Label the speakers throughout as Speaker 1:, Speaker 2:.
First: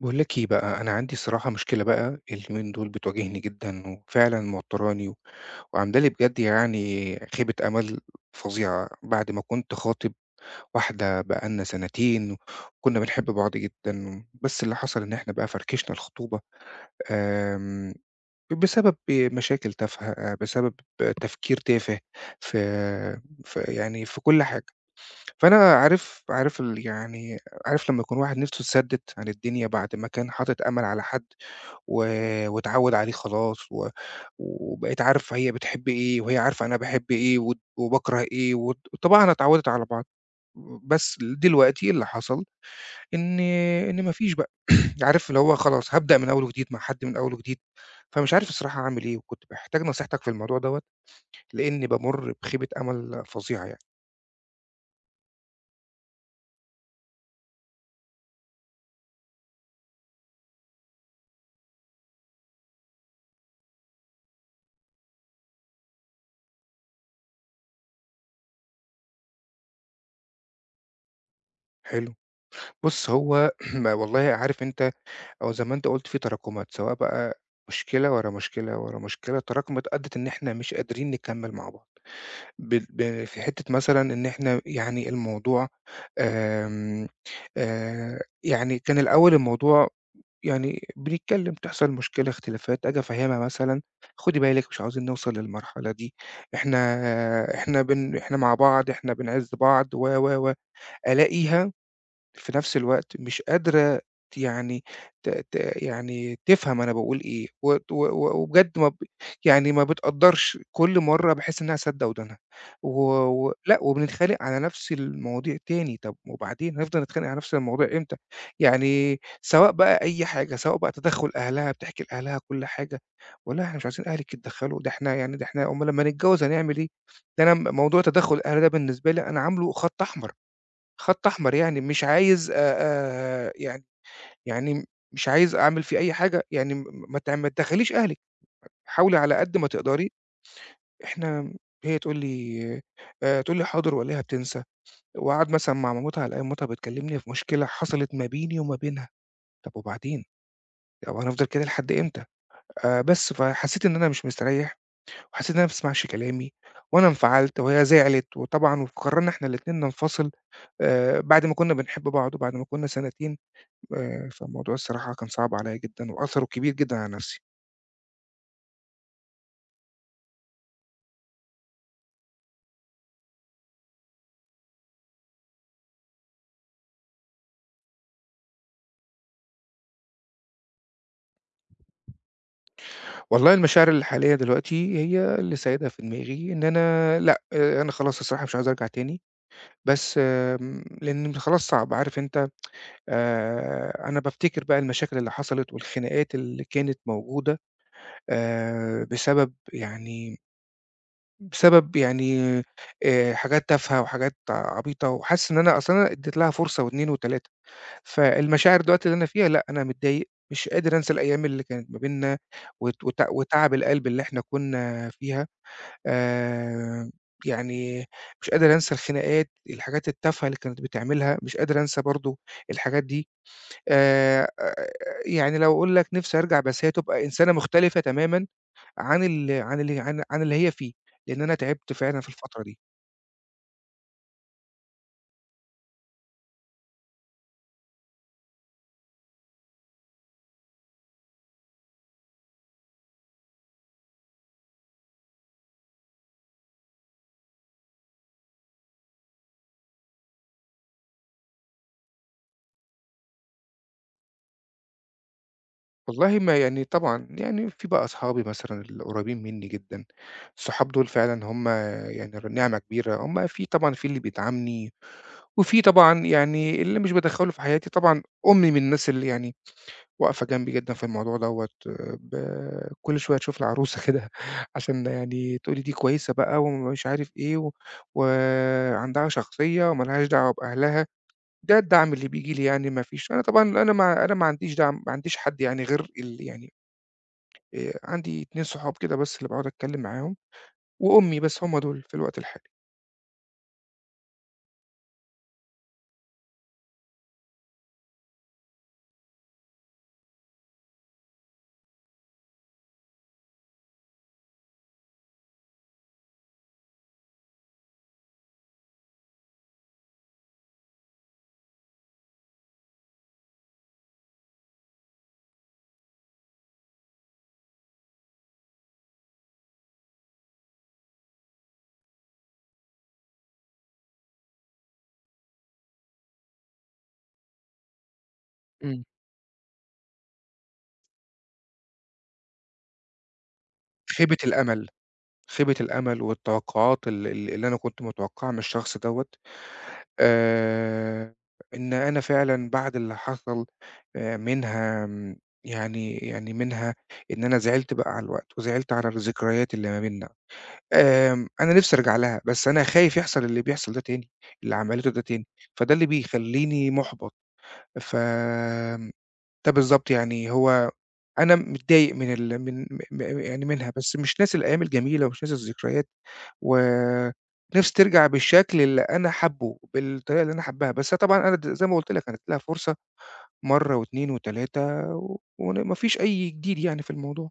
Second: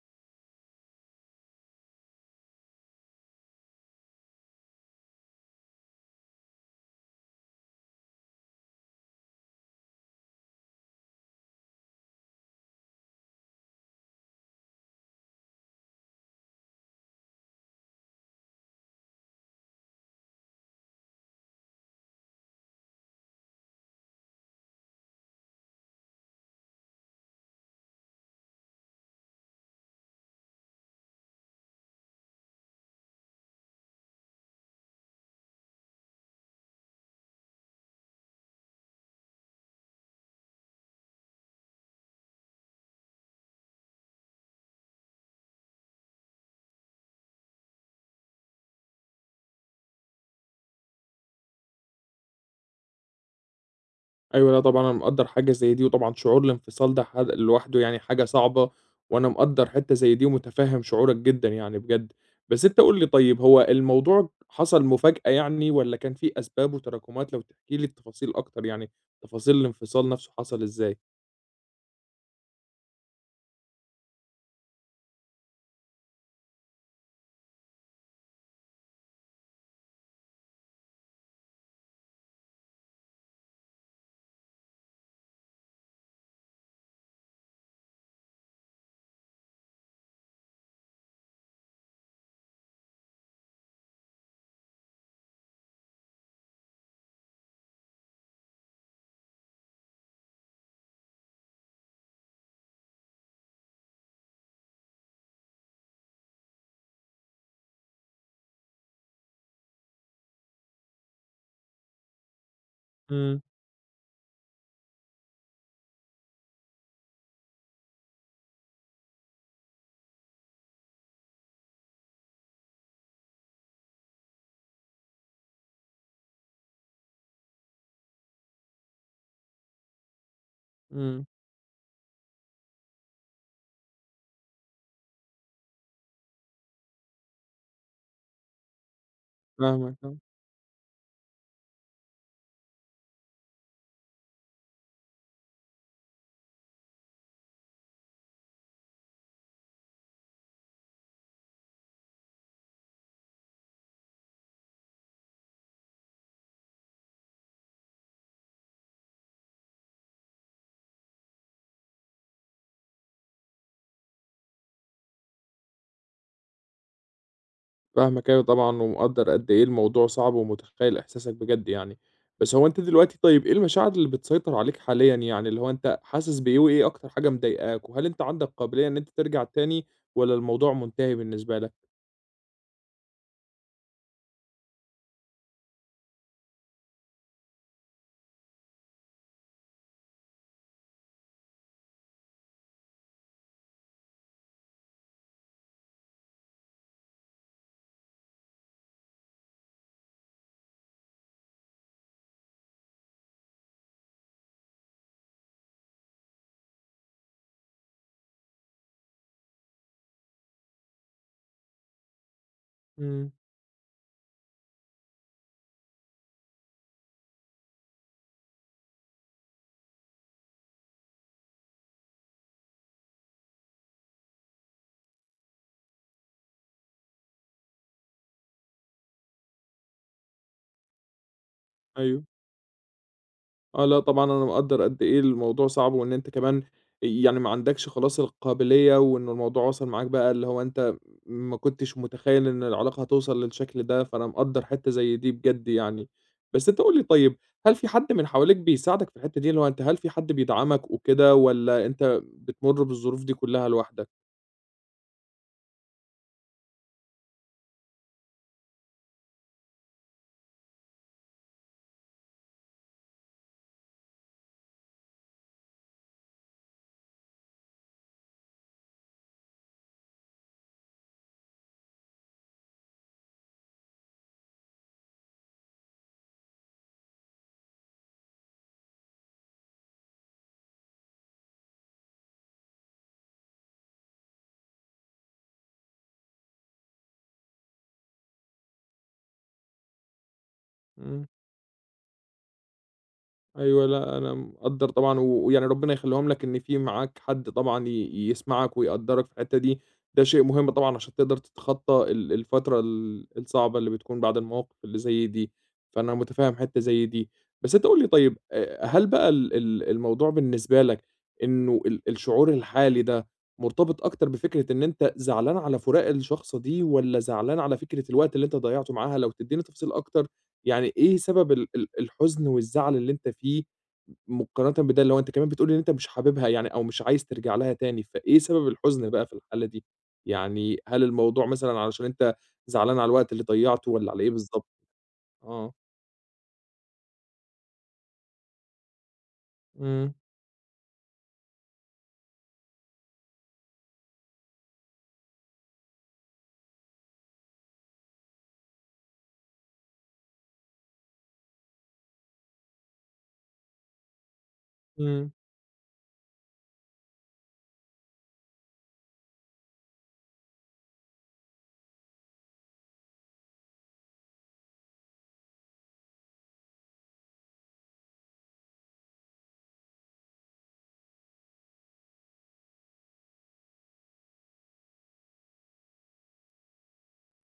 Speaker 1: باقول لِك إيه بقى، أنا عندي الصراحة مشكلة بقى اليومين دول بتواجهني جدًا، وفعلًا موتّراني، وعاملة لي بجد يعني خيبة أمل فظيعة، بعد ما كنت خاطب واحدة بقى لنا سنتين، وكنا بنحب بعض جدًا، بس اللي حصل إن إحنا بقى فركشنا الخطوبة، آمم، بسبب مشاكل تافهة، بسبب تفكير تافه في في يعني في كل ح فأنا عارف عارف ال يعني عارف لمّا يكون واحد نِفْسه اتسدِّت عن الدنيا بعد ما كان حاطط أمَل على حد و واتعوّد عليه خلاص وبقِت عارفة هي بتحب إيه وهي عارفة أنا باحب إيه وباكره إيه وطباعنا اتعوّدت على بعض. بس دلوقتي اللي حصل إن إن ما فيش بقى. عارف اللي هو خلاص هابدأ من أول وجديد مع حد من أول وجديد، فمش عارف الصراحة أعمل إيه وكنت محتاج نصيحتك في الموضوع دوّة لإنّي بامُر بخيبة أمَل فظيعة يعني.
Speaker 2: أيوه، لأ طبعًا أنا مقدّر حاجة زي دي، وطبعًا شعور الانفصال ده لوحده يعني حاجة صعبة، وأنا مقدّر حتّة زي دي ومتفهّم شعورك جدًا يعني بجد. بس أنت قُل لي طيب، هو الموضوع حصل مفاجأة يعني والّا كان في أسباب وتراكمات؟ لو تحكي لي التفاصيل أكتر يعني، تفاصيل الانفصال نَفْسه حصل إزاي؟
Speaker 1: حلو. بُص، هو ما والله عارف أنت أو زي ما أنت قُلت في تراكُمات، سواء بقى مشكلة ورا مشكلة ورا مشكلة تراكمت أدّت إن إحنا مش قادرين نكمّل مع بعض، بال ب في حتّة مثلًا إن إحنا يعني الموضوع آمم، يعني كان الأول الموضوع يعني بنتكلّم، تحصل مشكلة، اختلافات، آجي أفهّمها مثلًا خُدي بالِك مش عاوزين نوصل للمرحلة دي، إحنا إحنا مع بعض، إحنا بنعِز بعض و، و، و، ألاقيها في نفس الوقت مش قادرة ت يعني ت ت يعني تفهم أنا باقول إيه، وت و و وبجد ما ب يعني ما بتقدّرش، كل مرّة باحس إنها سادة ودانها، و
Speaker 2: إمم.
Speaker 1: و لأ وبنتخانق على نفس المواضيع تاني، طَب وبعدين هنفضل نتخانق على نفس المواضيع إمتى؟ يعني سواء بقى أي حاجة، سواء بقى تدخُّل أهلها، بتحكي لأهلها كل حاجة، "والله إحنا مش عايزين أهلِك يتدخّلوا، ده إحنا يعني ده إحنا أُمّال لمّا نتجوّز هنعمل إيه؟" ده أنا موضوع تدخُّل الأهل ده بالنسبة لي أنا عامله خَط أحمر.
Speaker 2: إمم.
Speaker 1: خط أحمر يعني مش عايز يعني مش عايز أعمل فيه أي حاجة، يعني ما تدخّليش أهلِك، حاولي على قد ما
Speaker 2: فاهمك،
Speaker 1: تقدري
Speaker 2: آه.
Speaker 1: إحنا هي تقول لي تقول لي حاضر وألاقيها بتنسى، وأقعد مثلًا مع مامتها ألاقي مامتها بتكلمني في مشكلة حصلت ما بيني وما بينها، طب وبعدين؟ هو هنفضل كده لحد إمتى؟ بس، فحسيت إن أنا مش مستريّح، وحسيت إن أنا ما بتسمعش كلامي، وأنا انفعلت وهي زعلت، وطبعًا وقررنا إحنا الاتنين ننفصل بعد ما كنا بنحب بعض وبعد ما كنا سنتين فالموضوع الصراحة كان صعب عليَّ جدًا، وأثره كبير جدًا على نفسي.
Speaker 2: فاهمك، أيوه طبعًا، ومقدّر قد إيه الموضوع صعب ومتخيّل إحساسك بجد يعني. بس هو أنت دلوقتي طيب، إيه المشاعر اللي بتسيطر عليك حاليًا يعني، اللي هو أنت حاسس بإيه وإيه أكتر حاجة مضايقاك؟ وهل أنت عندك قابلية إن أنت ترجع تاني والّا الموضوع منتهي بالنسبة لك؟
Speaker 1: والله المشاعر الحالية دلوقتي هي اللي سايدة في دماغي إن أنا لأ، أنا خلاص الصراحة مش عايز أرجع تاني، بس لأن خلاص صعب، عارف أنت أنا بافتكر بقى المشاكل اللي حصلت والخناقات اللي كانت موجودة آآ، بسبب يعني بسبب حاجات تافهة وحاجات عبيطة، وحاسس إن أنا أصل أنا اديت لها فرصة و2 و3. فالمشاعر دلوقتي اللي أنا فيها لأ، أنا متضايق، مش قادر أنسى الأيام اللي كانت ما بيننا وت وت
Speaker 2: إمم.
Speaker 1: وتعب القلب اللي إحنا كنا فيها، آآ يعني مش قادر أنسى الخناقات، الحاجات التافهة اللي كانت بتعملها، مش قادر أنسى برضه الحاجات دي، آآ لو أقول لك نفسي أرجع بس هي تبقى إنسانة مختلفة تمامًا عن ال عن ال عن عن اللي هي فيه، لإن أنا تعبت فعلًا
Speaker 2: أيوه.
Speaker 1: في الفترة دي.
Speaker 2: آه، لأ طبعًا أنا مقدّر قد إيه الموضوع صعب، وإن أنت كمان يعني ما عندكش خلاص القابلية، وإن الموضوع وصل معاك بقى اللي هو أنت ما كنتش متخيل إن العلاقة هتوصل للشكل ده، فأنا مقدّر حتّة زي دي بجد يعني. بس أنت قُل لي طيب، هل في حد من حواليك بيساعدك في الحتّة دي؟ اللي هو أنت هل في حد بيدعمك وكده، والّا أنت بتمُر بالظروف دي كلّها لوحدك؟
Speaker 1: والله ما يعني طبعًا، يعني في بقى أصحابي مثلًا القريبين منّي جدًا، الصحاب دول فعلًا هم يعني ر نعمة كبيرة، هم في طبعًا في اللي بيدعمني، وفي طبعًا يعني اللي مش بادخّله في حياتي، طبعًا أمي من الناس اللي يعني واقفة جنبي جدًا في الموضوع دوّة، ب كل شوية تشوف لي عروسة كده عشان يعني تقول لي دي كويسة بقى ومش عارف إيه، وعندها شخصية وما لهاش دعوة بأهلها، ده الدعم اللي بييجي لي يعني ما فيش أنا طبعًا أنا ما عنديش دعم ما عنديش حد يعني غير ال يعني عندي 2 صحاب كده بس اللي باقعد أتكلّم معاهم،
Speaker 2: إمم.
Speaker 1: وأمي بس هم دول في الوقت الحالي.
Speaker 2: أيوه، لأ، أنا مقدّر طبعًا، ويعني ربنا يخلّيهم لك إن في معاك حد طبعًا يسمعك ويقدّرك في الحتّة دي. ده شيء مهم طبعًا عشان تقدر تتخطّى الفترة الصعبة اللي بتكون بعد المواقف اللي زي دي، فأنا مُتفهّم حتّة زي دي. بس أنت قُل لي طيب، هل بقى ال ال الموضوع بالنسبة لك، إنه الشعور الحالي ده مرتبط أكتر بفكرة إن أنت زعلان على فراق الشخصة دي والّا زعلان على فكرة الوقت اللي أنت ضيّعته معاها؟ لو تدّيني تفاصيل أكتر يعني، إيه سبب ال ال الحزن والزعل اللي أنت فيه مقارنة بده، اللي هو أنت كمان بتقول إن أنت مش حاببها يعني أو مش عايز ترجع لها تاني، فإيه سبب
Speaker 1: إمم.
Speaker 2: الحزن بقى في الحالة دي؟ يعني هل الموضوع مثلًا علشان أنت زعلان على الوقت اللي ضيّعته والّا على إيه
Speaker 1: خيبة
Speaker 2: بالضبط؟
Speaker 1: الأمل،
Speaker 2: آه.
Speaker 1: خيبة الأمل والتوقعات ال ال اللي أنا كنت متوقّعها من الشخص دوّة،
Speaker 2: إمم.
Speaker 1: آآ إن أنا فعلًا بعد اللي حصل منها آمم يعني يعني منها إن أنا زعلت بقى على الوقت، وزعلت على الذكريات اللي ما بيننا. أنا نِفْسي أرجع لها، بس أنا خايف يحصل اللي بيحصل ده تاني، اللي عملته ده
Speaker 2: إمم.
Speaker 1: تاني، فده اللي بيخلّيني مُحبَط. ف ده بالضبط، يعني هو أنا متضايق من ال من م م يعني منها، بس مش ناسي الأيام الجميلة ومش ناسي الذكريات، ونفسي ترجع بالشكل اللي أنا حابُّه، بالطريقة اللي أنا حابّاها، بس طبعًا أنا زي ما قُلت لك أنا ادّيت لها فرصة مرّة و2 و3 وما فيش أي جديد يعني في الموضوع.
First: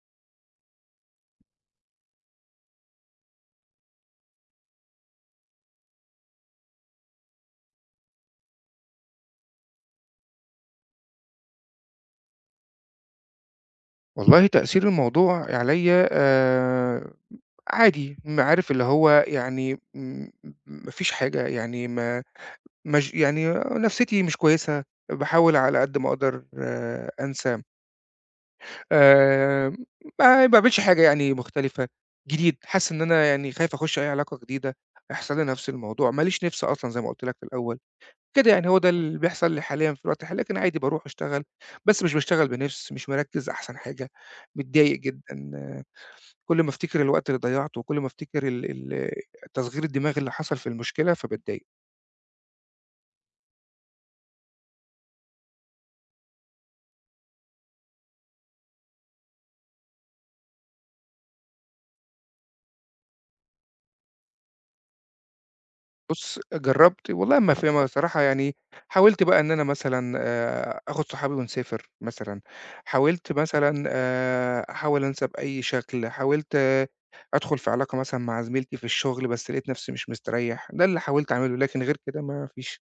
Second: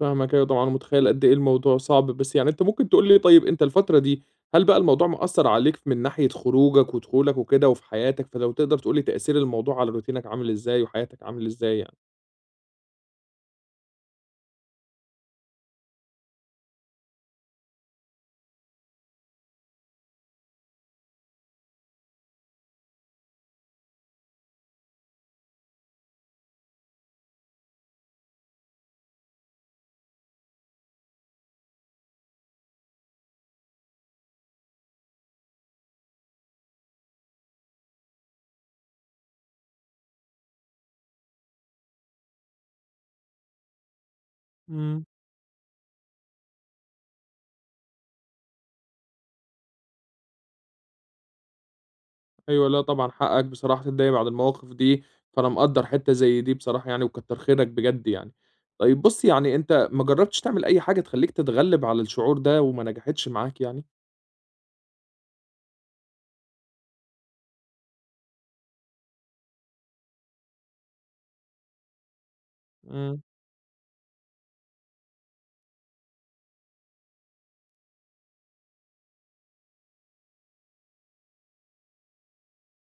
Speaker 2: فاهمك، أيوه طبعًا، ومتخيّل قد إيه الموضوع صعب. بس يعني أنت ممكن تقول لي طيب، أنت الفترة دي هل بقى الموضوع مأثّر عليك من ناحية خروجك ودخولك وكده وفي حياتك؟ فلو تقدر تقول لي، تأثير الموضوع على روتينك عامل إزاي وحياتك عامل إزاي يعني؟
Speaker 1: والله تأثير الموضوع عليّا عادي، عارف اللي هو يعني ما فيش حاجة، يعني ما مش يعني نفسيتي مش كويسة، باحاول على قد ما أقدر أنسى، آآ ما باعملش حاجة يعني مختلفة، جديد، حاسس إن أنا يعني خايف أخُش أي علاقة جديدة، هيحصل لي نفس الموضوع، ما ليش نِفْس أصلًا زي ما قُلت لك في الأول، كده يعني هو ده اللي بيحصل لي حاليًا في الوقت الحالي، لكن عادي باروح أشتغل، بس مش باشتغل بنِفْس، مش مركّز أحسن حاجة، متضايق
Speaker 2: إمم.
Speaker 1: جدًا، كل ما أفتكر الوقت اللي ضيّعته وكل ما أفتكر ال ال تصغير الدماغ اللي حصل في المشكلة فباتضايق.
Speaker 2: أيوه، لأ طبعًا حقك بصراحة تتضايق بعد المواقف دي، فأنا مقدّر حتّة زي دي بصراحة يعني وكتّر خيرك بجد يعني. طيب بُصّ، يعني أنت ما جرّبتش تعمل أي حاجة تخلّيك تتغلّب على الشعور ده وما نجحتش معاك يعني؟
Speaker 1: بُص، جرّبت والله ما في ما الصراحة يعني حاولت بقى إن أنا مثلًا آخُد صحابي ونسافر مثلًا،
Speaker 2: إمم.
Speaker 1: حاولت مثلًا أحاول أنسى بأي شكل، حاولت أدخُل في علاقة مثلًا مع زميلتي في الشغل، بس لقيت نَفْسي مش مستريّح، ده اللي حاولت أعمله، لكن غير كده ما فيش.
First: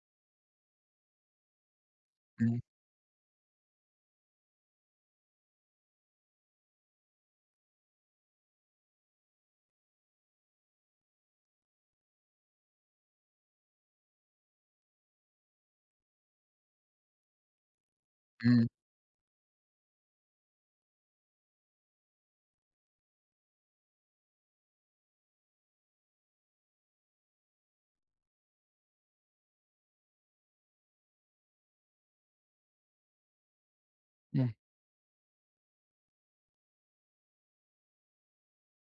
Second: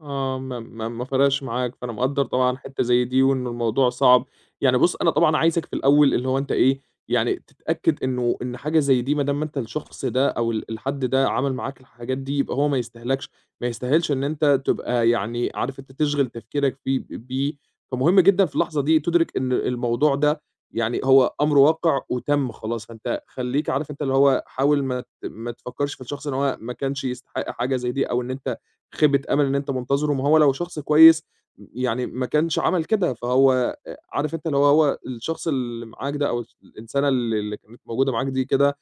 Speaker 2: آه، ما فَرَقش معاك، فأنا مقدّر طبعًا
Speaker 1: إمم،
Speaker 2: حتّة زي دي وإن الموضوع صعب. يعني بُص، أنا طبعًا عايزك في الأول اللي هو أنت إيه، يعني تتأكد إنه إن حاجة زي دي ما دام أنت الشخص ده أو الحد ده عمل معاك الحاجات دي، يبقى هو ما يستاهلكش، ما يستاهلش إن أنت تبقى يعني عارف أنت تشغِل تفكيرك فيه بيه. فمهم جدًا في
Speaker 1: إمم،
Speaker 2: اللحظة دي تُدرِك إن الموضوع ده يعني هو أمر واقع وتَم خلاص. فأنت خلّيك عارف أنت، اللي هو حاول ما تفكّرش في الشخص، إن هو ما كانش يستحق حاجة زي دي، أو إن أنت خيبة أمل إن أنت منتظره، ما هو لو شخص كويس يعني ما كانش عمل كده. فهو عارف أنت،
Speaker 1: إمم،
Speaker 2: اللي هو الشخص اللي معاك ده، أو الإنسانة اللي كانت موجودة معاك دي كده،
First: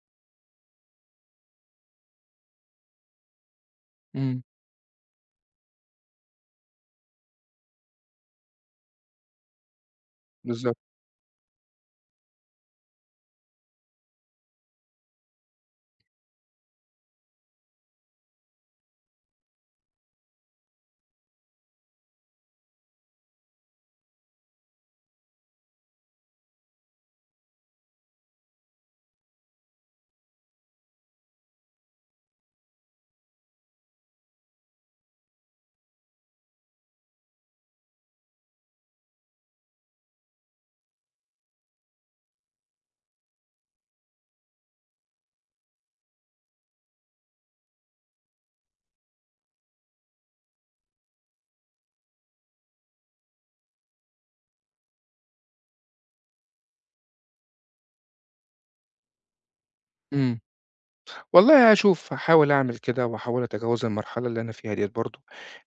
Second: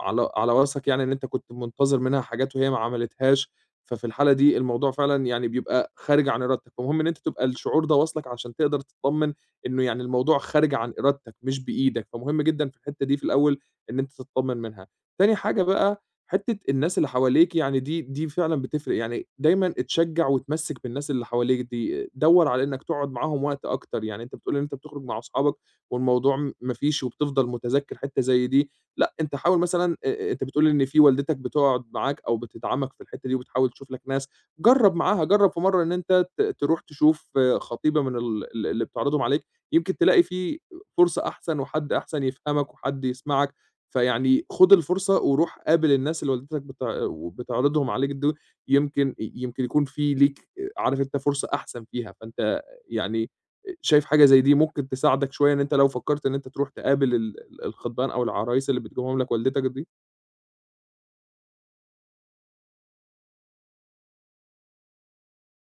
Speaker 2: على وَصْفك، يعني إن أنت كنت منتظر منها حاجات وهي ما عملتهاش. ففي الحالة
Speaker 1: إمم،
Speaker 2: دي الموضوع فعلًا يعني بيبقى خارج عن إرادتك، فمهم إن أنت تبقى الشعور ده واصلك عشان تقدر تتطمن إنه يعني الموضوع خارج
Speaker 1: بالضبط.
Speaker 2: عن إرادتك مش بإيدك، فمهم جدًا في الحتّة دي في الأول إن أنت تتطمن منها. تاني حاجة بقى، حتة الناس اللي حواليك يعني دي فعلًا بتفرق. يعني دايمًا اتشجّع واتمسّك بالناس اللي حواليك دي، دَوّر على إنّك تقعد معاهم وقت أكتر. يعني أنت بتقول إن أنت بتخرج مع أصحابك والموضوع ما فيش، وبتفضل متذكّر حتّة زي دي. لأ أنت حاول مثلًا، أنت بتقول إن في والدتك بتقعد معاك أو بتدعمك في الحتّة دي وبتحاول تشوف لك ناس، جرّب معاها، جرّب في مرّة إن أنت تروح تشوف خطيبة من ال ال اللي بتعرضهم عليك. يمكن تلاقي في فرصة أحسن وحد أحسن يفهمك وحد يسمعك. فيعني خُد الفرصة وروح قابل الناس اللي والدتك بتعرضهم عليك دول. يمكن يكون في ليك عارف أنت فرصة أحسن فيها. فأنت يعني شايف حاجة زي دي ممكن تساعدك شوية؟ إن أنت لو فكّرت إن أنت تروح تقابل الخطبان أو العرايس اللي بتجيبهم لك والدتك دي؟
Speaker 1: إمم. والله هاشوف، هاحاول أعمل كده وأحاول أتجاوز المرحلة اللي أنا فيها ديّة برضه،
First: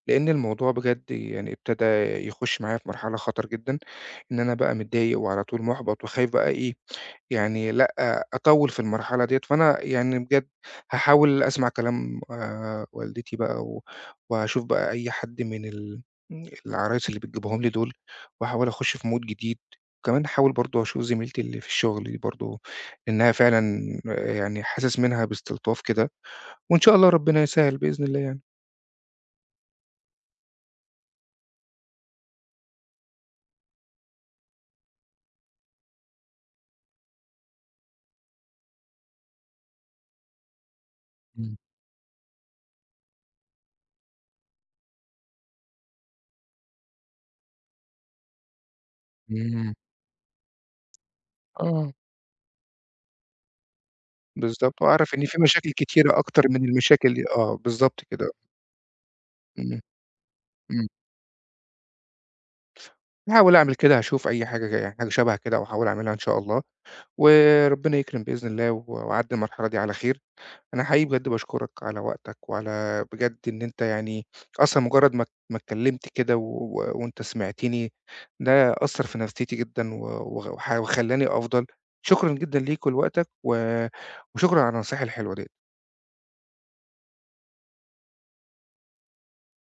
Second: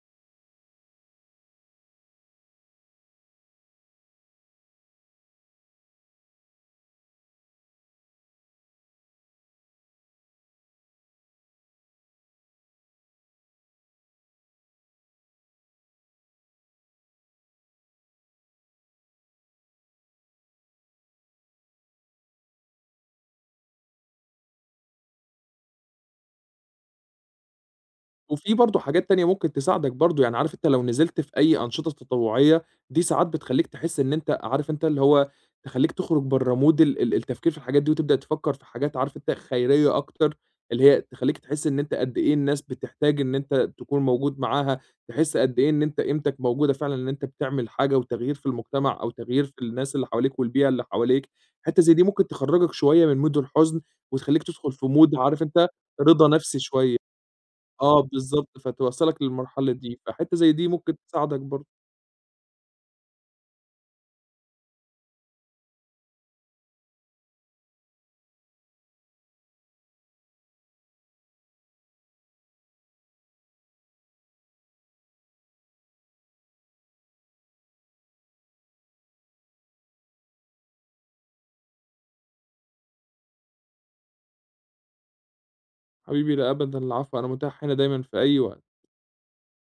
Speaker 1: لإن الموضوع بجد يعني ابتدى يخُش معايا في مرحلة خطر جدًا، إن أنا بقى متضايق وعلى طول مُحبَط وخايف بقى إيه، يعني لأ، أطوّل في المرحلة ديّة، فأنا يعني بجد هاحاول أسمع كلام والدتي بقى وهاشوف بقى أي حد من العرايس اللي بتجيبهم لي دول، واحاول أخُش في mood جديد، وكمان هاحاول برضه أشوف زميلتي اللي في الشغل دي برضه، لإنها فعلًا آه، يعني حاسس منها باستلطاف كده، وإن شاء الله ربنا يسهّل بإذن الله يعني.
Speaker 2: وفي برضه حاجات تانية ممكن تساعدك برضه. يعني عارف أنت، لو نزلت في أي أنشطة تطوعية، دي ساعات بتخلّيك تحس إن أنت عارف أنت، اللي هو تخلّيك تخرج برّه مود ال ال التفكير في الحاجات دي، وتبدأ تفكّر في حاجات عارف أنت خيرية أكتر، اللي هي تخلّيك
Speaker 1: إمم،
Speaker 2: تحس إن أنت قد إيه الناس بتحتاج إن أنت تكون موجود معاها، تحس قد إيه إن أنت قيمتك موجودة فعلًا، إن أنت بتعمل حاجة وتغيير في المجتمع، أو تغيير في
Speaker 1: إمم.
Speaker 2: الناس اللي حواليك والبيئة اللي حواليك. حتّة
Speaker 1: آه،
Speaker 2: زي دي ممكن تخرّجك شوية من مود الحزن، وتخلّيك تدخل
Speaker 1: بالضبط،
Speaker 2: في
Speaker 1: وأعرف
Speaker 2: مود
Speaker 1: إن في
Speaker 2: عارف أنت،
Speaker 1: مشاكل كتيرة
Speaker 2: رضا
Speaker 1: أكتر
Speaker 2: نفسي
Speaker 1: من
Speaker 2: شوية.
Speaker 1: المشاكل دي آه، بالضبط
Speaker 2: آه
Speaker 1: كده،
Speaker 2: بالضبط، فتوصّلك للمرحلة
Speaker 1: إمم،
Speaker 2: دي، فحتّة زي دي
Speaker 1: إمم.
Speaker 2: ممكن تساعدك برضه.
Speaker 1: هاحاول أعمل كده، هاشوف أي حاجة ج يعني حاجة شَبه كده وأحاول أعملها إن شاء الله، وربنا يكرم بإذن الله وأعدّي المرحلة دي على خير. أنا حقيقي بجد باشكرك على وقتك وعلى بجد إن أنت يعني أصلًا مجرّد ما اتكلّمت كده وأنت سمعتني، ده أثّر في نفسيتي جدًا و وغ وح وخلّاني أفضل. شكرًا جدًا ليك ولوقتك وشكرًا على النصايح الحلوة ديّة.
Speaker 2: حبيبي لا أبدًا، العفو، أنا متاح هنا دايمًا في أي وقت.